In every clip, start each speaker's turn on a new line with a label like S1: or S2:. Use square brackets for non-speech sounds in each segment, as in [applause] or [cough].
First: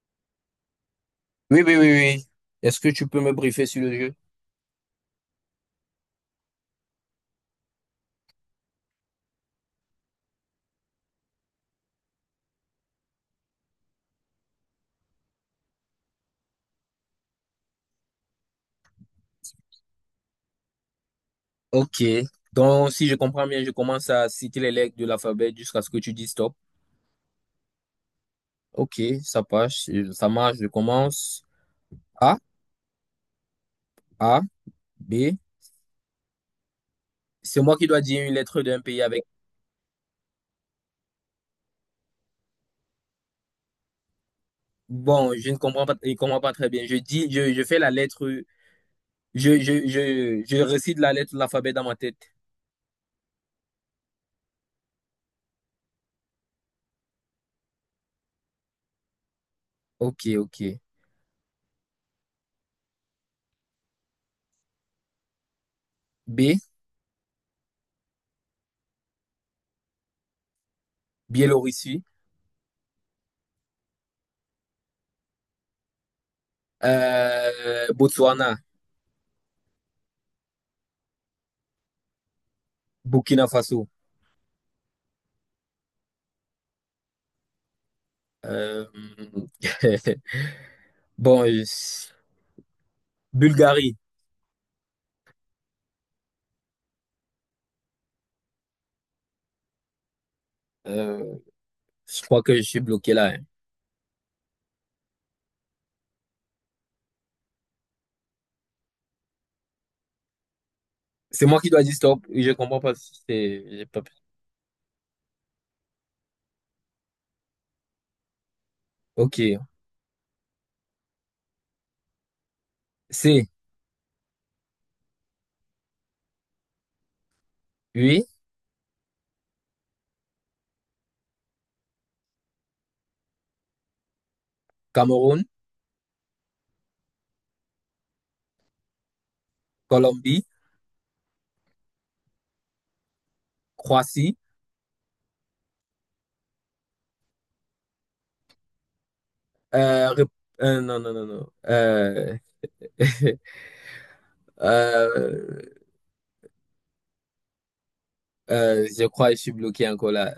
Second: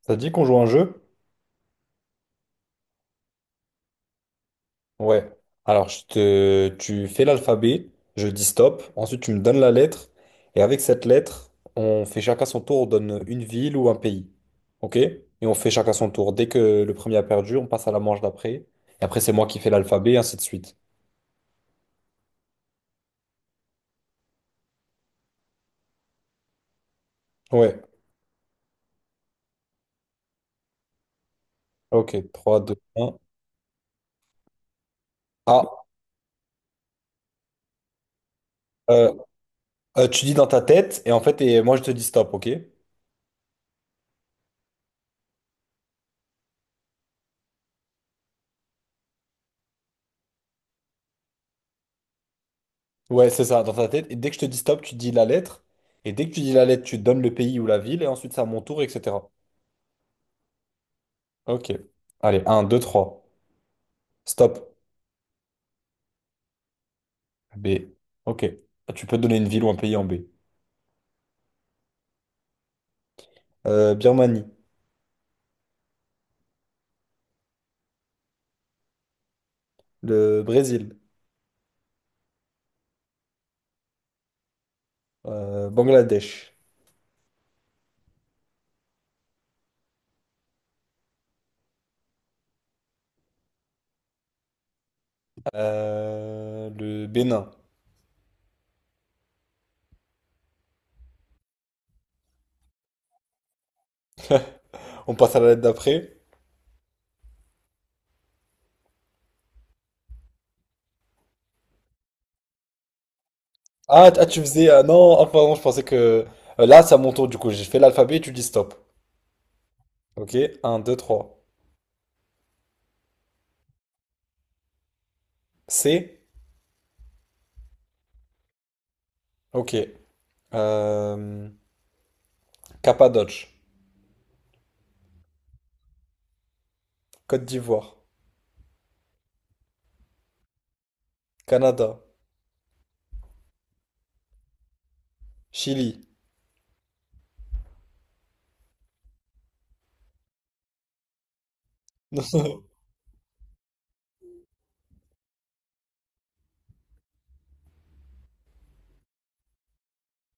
S1: Ça te dit qu'on joue à un jeu?
S2: Oui, oui, oui, oui. Est-ce que tu peux me briefer sur le jeu?
S1: Ouais. Alors, je te... tu fais l'alphabet, je dis stop, ensuite tu me donnes la lettre, et avec cette lettre, on fait chacun son tour, on donne une ville ou un pays. OK? Et on fait chacun son tour. Dès que le premier a perdu, on passe à la manche d'après. Et après, c'est moi qui fais l'alphabet, et ainsi de suite.
S2: Ok. Donc, si je comprends bien, je commence à citer les lettres de l'alphabet jusqu'à ce que tu dis stop.
S1: Ouais.
S2: Ok, ça passe, ça marche. Je commence.
S1: OK.
S2: A,
S1: Trois, deux, un.
S2: A, B.
S1: Ah,
S2: C'est moi qui dois dire une lettre d'un pays
S1: euh,
S2: avec.
S1: tu dis dans ta tête, et en fait, et moi je te dis stop, OK?
S2: Bon, je ne comprends pas, je comprends pas très bien. Je dis, je fais la lettre, je récite la lettre de l'alphabet dans ma tête.
S1: Ouais, c'est ça, dans ta tête. Et dès que je te dis stop, tu dis la lettre. Et dès que tu dis la lettre, tu donnes le pays ou la ville, et ensuite c'est à mon tour, etc.
S2: Ok, ok.
S1: Ok. Allez, un 2 trois. Stop.
S2: B,
S1: B. Ok. Ah, tu peux donner une ville ou un pays en B.
S2: Biélorussie.
S1: Birmanie.
S2: Botswana,
S1: Le Brésil.
S2: Burkina Faso.
S1: Bangladesh.
S2: Euh, [laughs] Bon, Bulgarie,
S1: Le Bénin.
S2: euh, je crois que je suis bloqué là, hein.
S1: On passe à la lettre d'après.
S2: C'est moi qui dois dire stop. Je comprends pas. Si c'est, j'ai pas-
S1: Tu faisais. Non, pardon, je pensais que. Là, c'est à mon tour, du coup. J'ai fait l'alphabet et tu dis stop.
S2: Ok.
S1: Ok. Un deux trois.
S2: C,
S1: C.
S2: oui.
S1: Ok. Euh, Cappadoce.
S2: Cameroun,
S1: Côte d'Ivoire.
S2: Colombie,
S1: Canada.
S2: Croatie.
S1: Chili.
S2: Rép- non, non, non, non.
S1: [laughs]
S2: [laughs] Euh, je crois que je suis bloqué encore là.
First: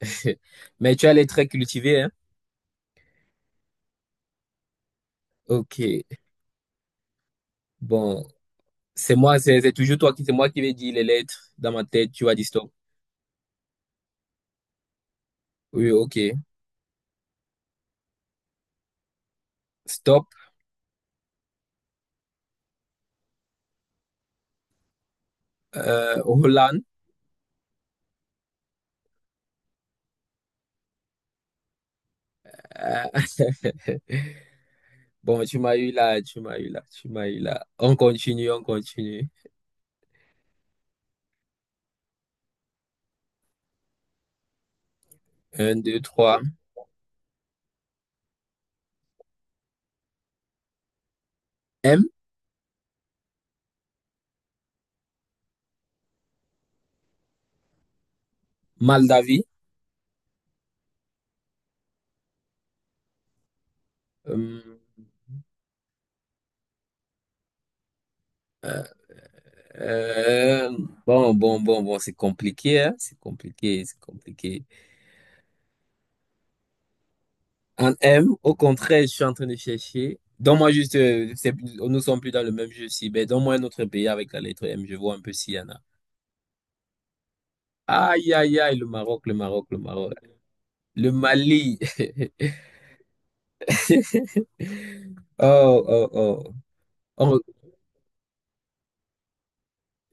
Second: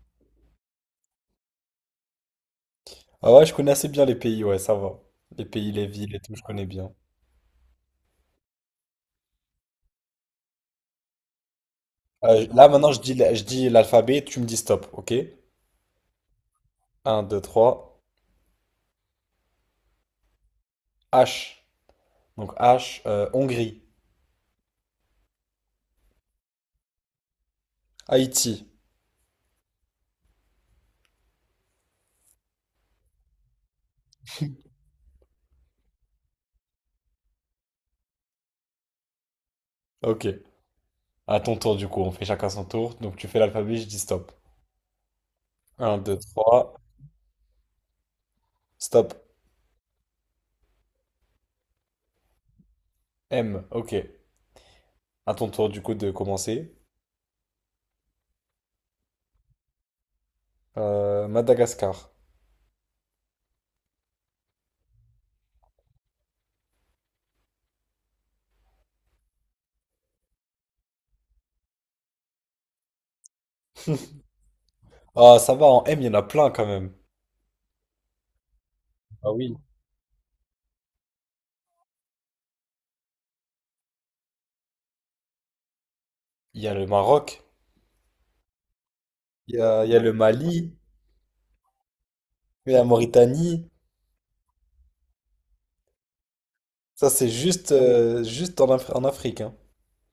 S2: [laughs] Mais tu as les traits cultivés, hein?
S1: Ah ouais, je connais assez bien les pays, ouais, ça va. Les pays,
S2: Ok.
S1: les villes et tout, je connais bien.
S2: Bon, c'est moi, c'est toujours toi qui, c'est moi qui vais dire les lettres dans ma tête. Tu vas dire
S1: Là,
S2: stop.
S1: maintenant, je dis l'alphabet, tu me dis stop, ok?
S2: Oui, ok.
S1: Un, deux, trois.
S2: Stop.
S1: H. Donc H, Hongrie,
S2: Hollande.
S1: Haïti.
S2: Ah, [laughs] Bon, tu m'as eu là, tu m'as eu là, tu m'as eu là. On continue, on continue.
S1: Ok. À ton tour, du coup, on fait chacun son tour. Donc tu fais l'alphabet, je dis stop.
S2: Un,
S1: Un,
S2: deux,
S1: 2,
S2: trois.
S1: 3. Stop.
S2: M,
S1: M, ok. À ton tour, du coup, de commencer.
S2: mal d'avis.
S1: Madagascar.
S2: Hum, euh, bon, bon, bon, bon, c'est compliqué, hein, c'est compliqué, c'est compliqué.
S1: Ah, ça va, en M, il y en a plein quand même.
S2: En M, au contraire, je suis
S1: Ah
S2: en train de
S1: oui.
S2: chercher. Donne-moi juste, c'est- nous sommes plus dans le même jeu si, mais donne-moi un autre pays avec la lettre M, je vois un peu s'il y en a.
S1: Il y a le Maroc,
S2: Aïe, aïe, aïe, le Maroc, le Maroc, le
S1: il y a le
S2: Maroc.
S1: Mali,
S2: Le Mali.
S1: il y a la Mauritanie.
S2: [laughs] Oh, oh,
S1: Ça, c'est
S2: oh.
S1: juste, juste en, Af- en Afrique, hein.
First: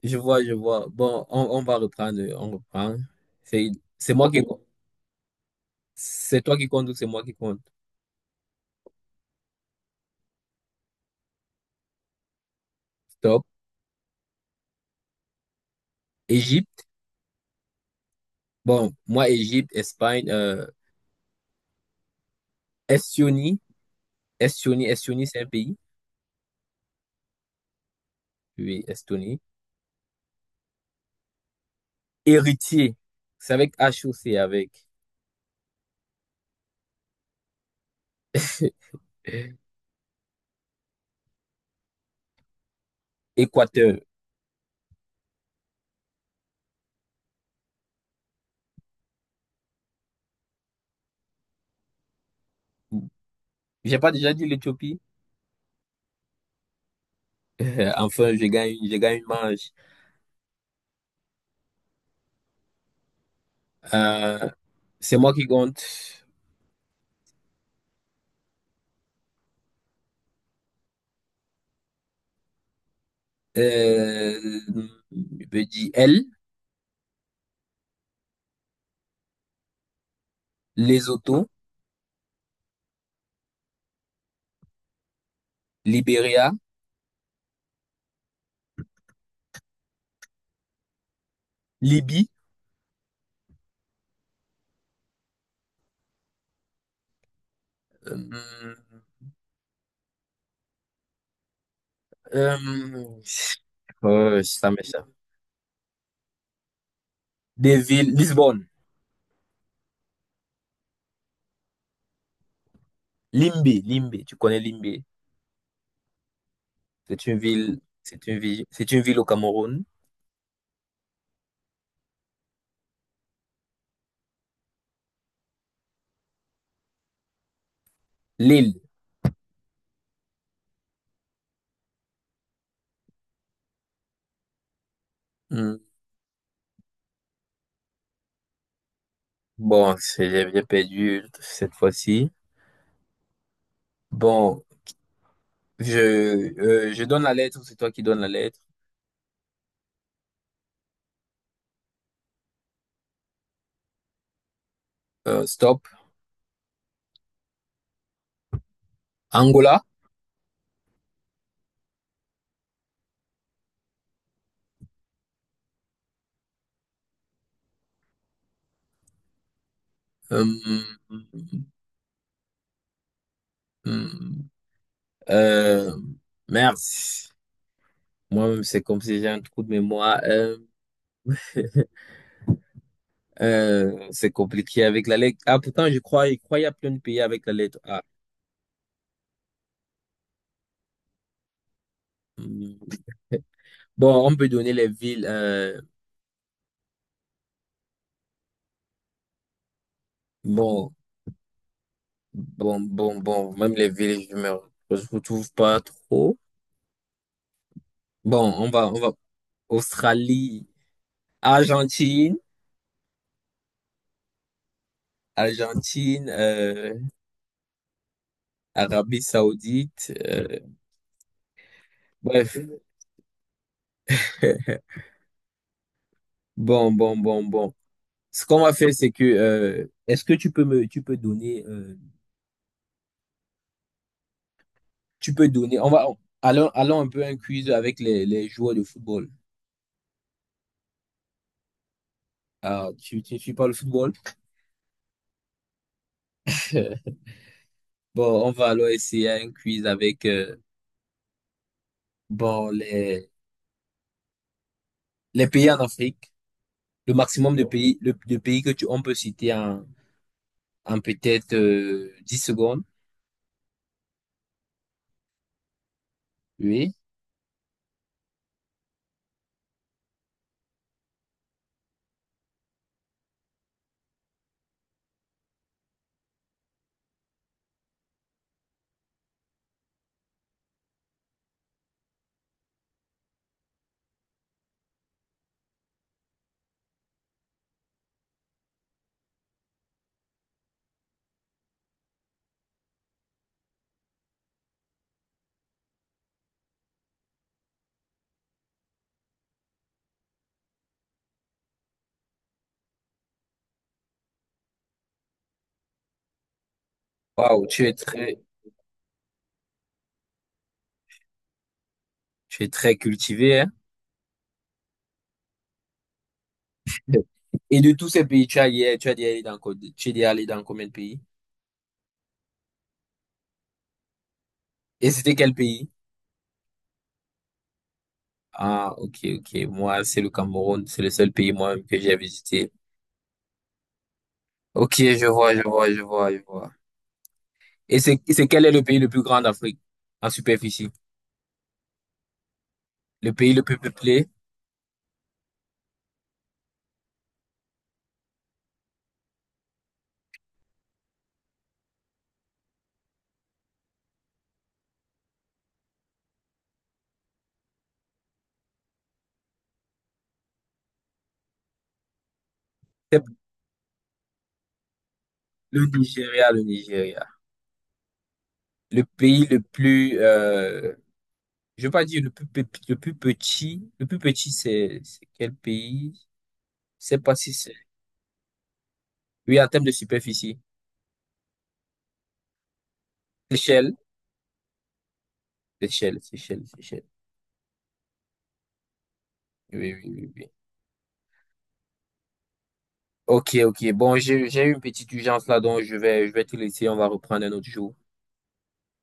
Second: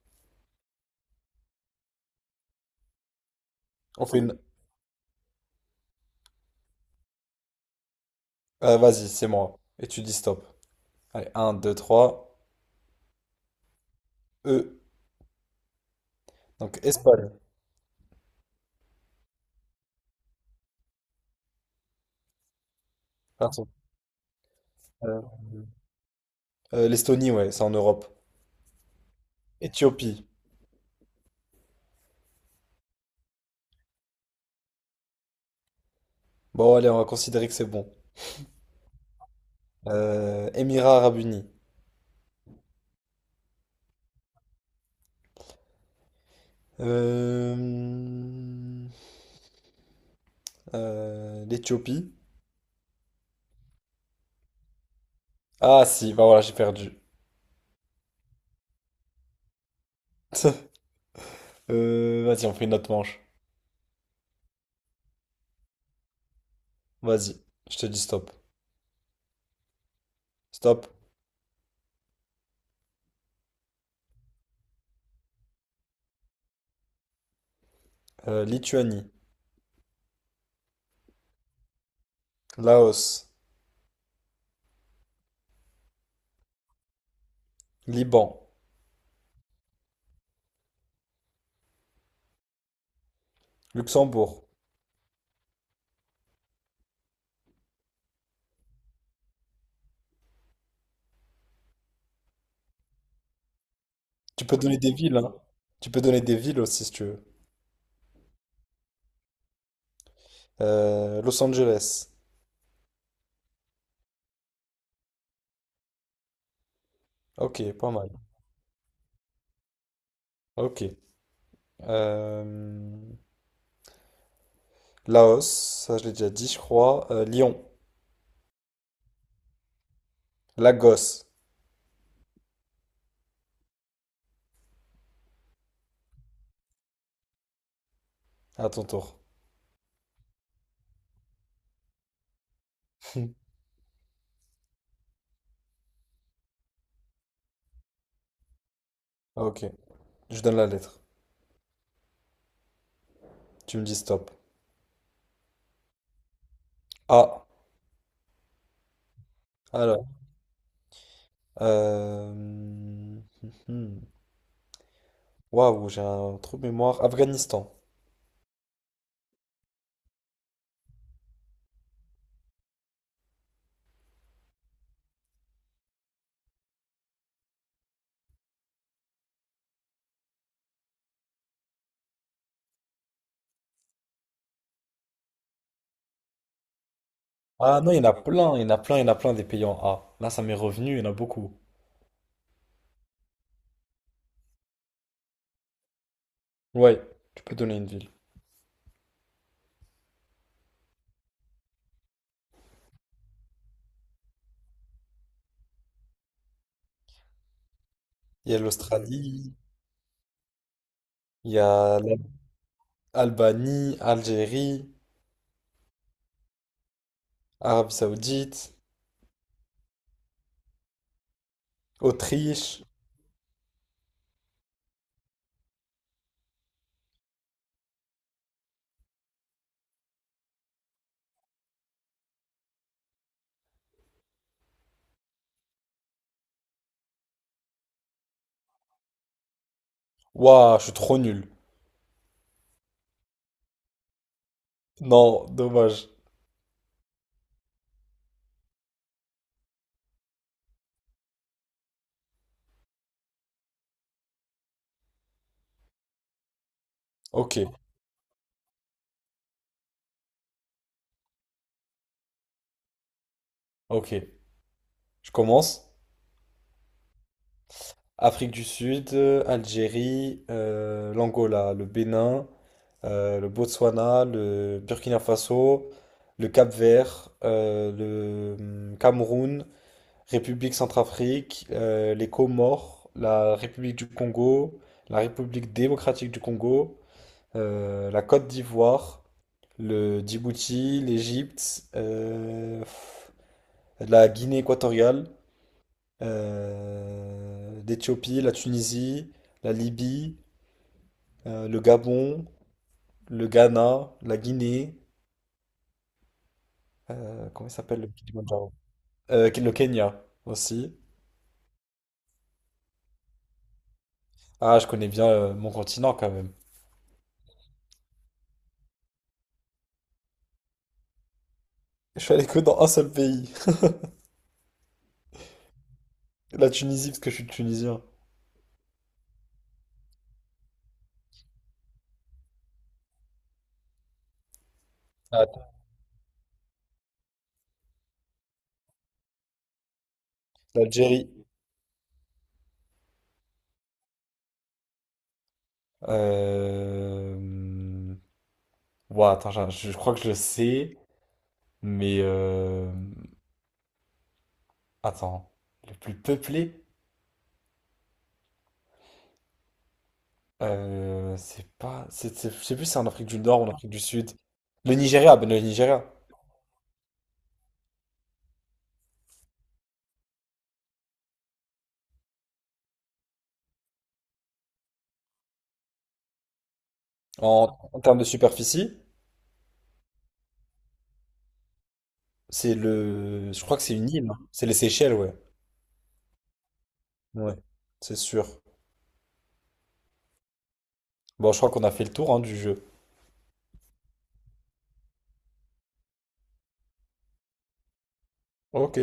S2: Je vois, je vois. Bon, on va reprendre, on reprend. C'est,
S1: On
S2: c'est
S1: fait
S2: moi
S1: une.
S2: qui, c'est toi qui compte ou c'est moi qui compte?
S1: Vas-y, c'est moi. Et tu dis stop. Allez, un, deux, trois.
S2: Stop.
S1: E. Donc,
S2: Égypte.
S1: Espagne.
S2: Bon, moi, Égypte, Espagne, Estonie.
S1: Pardon.
S2: Estonie,
S1: Euh,
S2: Estonie, c'est un pays.
S1: L'Estonie, ouais, c'est en Europe.
S2: Oui, Estonie.
S1: Éthiopie.
S2: Héritier. C'est avec H ou c'est avec
S1: Bon, allez, on va considérer que c'est bon.
S2: [laughs]
S1: Émirats Arabes Unis.
S2: Équateur.
S1: Euh, L'Éthiopie.
S2: J'ai pas déjà dit l'Éthiopie?
S1: Ah, si, bah voilà, j'ai perdu.
S2: [laughs] Enfin, je gagne une manche.
S1: [laughs] Vas-y, on fait une autre manche.
S2: Euh, c'est moi qui compte.
S1: Vas-y, je te dis stop. Stop.
S2: Euh, je peux dire L,
S1: Lituanie.
S2: Lesotho,
S1: Laos.
S2: Libéria.
S1: Liban.
S2: Libye,
S1: Luxembourg.
S2: euh, euh,
S1: Tu peux
S2: ça
S1: donner des
S2: m'échappe.
S1: villes, hein. Tu peux donner des villes aussi si tu veux.
S2: Des villes, Lisbonne,
S1: Los Angeles.
S2: Limbé, Limbé, tu connais Limbé. C'est une
S1: Ok,
S2: ville,
S1: pas mal.
S2: c'est une ville, c'est une ville au Cameroun.
S1: Ok. Euh, Laos, ça je l'ai déjà dit, je crois. Lyon.
S2: Lille.
S1: Lagos.
S2: Hmm,
S1: À ton tour.
S2: bon, c'est- j'ai perdu cette fois-ci.
S1: [laughs]
S2: Bon, je, je donne la lettre, c'est toi qui donnes la lettre.
S1: Ok. Je donne la lettre. Tu me dis stop.
S2: Stop.
S1: A.
S2: Angola.
S1: Alors... Euh... hum, hum. Waouh, j'ai un trou de mémoire. Afghanistan.
S2: Hmm, hmm. euh, merci. Moi-même, c'est comme si j'ai un trou de mémoire. C'est compliqué avec la lettre A. Pourtant, je crois qu'il y a plein de pays avec la lettre
S1: Ah non, il y
S2: A.
S1: en a plein, il y en a plein, il y en a plein des pays en A. Là, ça m'est revenu, il y en a beaucoup.
S2: Hmm. Bon, on peut donner les villes.
S1: Ouais, tu peux donner une ville.
S2: Bon, bon, bon, bon. Même les villes, je vous trouve pas trop. Bon,
S1: Il y a
S2: on va.
S1: l'Australie.
S2: Australie,
S1: Il y a
S2: Argentine,
S1: l'Albanie, Algérie,
S2: Argentine,
S1: Arabie Saoudite,
S2: Arabie Saoudite. Bref.
S1: Autriche.
S2: [laughs] Bon, bon, bon, bon. Ce qu'on va faire, c'est que, est-ce que tu peux donner, tu peux donner. Allons, allons un peu un quiz avec les joueurs de football.
S1: Waouh, je suis trop nul.
S2: Alors, tu ne suis pas le football?
S1: Non, dommage.
S2: [laughs] Bon, on va alors essayer un quiz avec bon, les pays en Afrique. Le maximum
S1: Ok,
S2: de pays, de pays que on peut citer en, en peut-être 10 secondes.
S1: ok. Je commence.
S2: Oui.
S1: Afrique du Sud, Algérie, l'Angola, le Bénin, le Botswana, le Burkina Faso, le Cap-Vert, le Cameroun, République Centrafrique, les Comores, la République du Congo, la République démocratique du Congo, la Côte d'Ivoire, le Djibouti, l'Égypte, la Guinée équatoriale, l'Éthiopie, la Tunisie, la Libye, le Gabon, le Ghana, la Guinée,
S2: Waouh,
S1: comment il s'appelle le Kilimanjaro? Le Kenya aussi.
S2: tu es très cultivé, hein?
S1: Ah, je connais bien mon continent quand même.
S2: [laughs] Et de tous ces pays, tu as dit aller dans, co- tu es allé dans combien de pays?
S1: Je suis allé que dans un seul pays,
S2: Et c'était quel pays?
S1: [laughs] la Tunisie parce que je suis tunisien.
S2: Ah, ok, ok. Moi, c'est le Cameroun. C'est le seul pays moi-même que j'ai visité. Ok, je vois, je
S1: Ah,
S2: vois, je vois, je vois. Et c'est quel est le pays le plus grand d'Afrique en superficie?
S1: l'Algérie.
S2: Le pays le plus peuplé?
S1: Euh, Ouah, attends, je crois que je le sais, mais attends, le plus peuplé, c'est pas, c'est- je sais plus si c'est en
S2: C'est
S1: Afrique du Nord ou en Afrique du Sud. Le Nigeria, ben le
S2: le
S1: Nigeria.
S2: Nigeria, le Nigeria. Le pays le plus, je veux pas dire le plus, pe- le plus petit. Le plus petit, c'est quel pays? Je sais pas si c'est,
S1: En, en termes de superficie,
S2: oui, en termes de superficie.
S1: c'est le, je crois que c'est
S2: Seychelles,
S1: une île, hein. C'est les Seychelles, ouais.
S2: Seychelles, Seychelles, Seychelles.
S1: Ouais, c'est sûr.
S2: Oui, oui, oui, oui.
S1: Bon, je crois qu'on a fait le tour hein, du jeu.
S2: Ok, ok. Bon, j'ai eu une petite urgence là, donc je vais te laisser. On va reprendre un autre jour.
S1: Ok.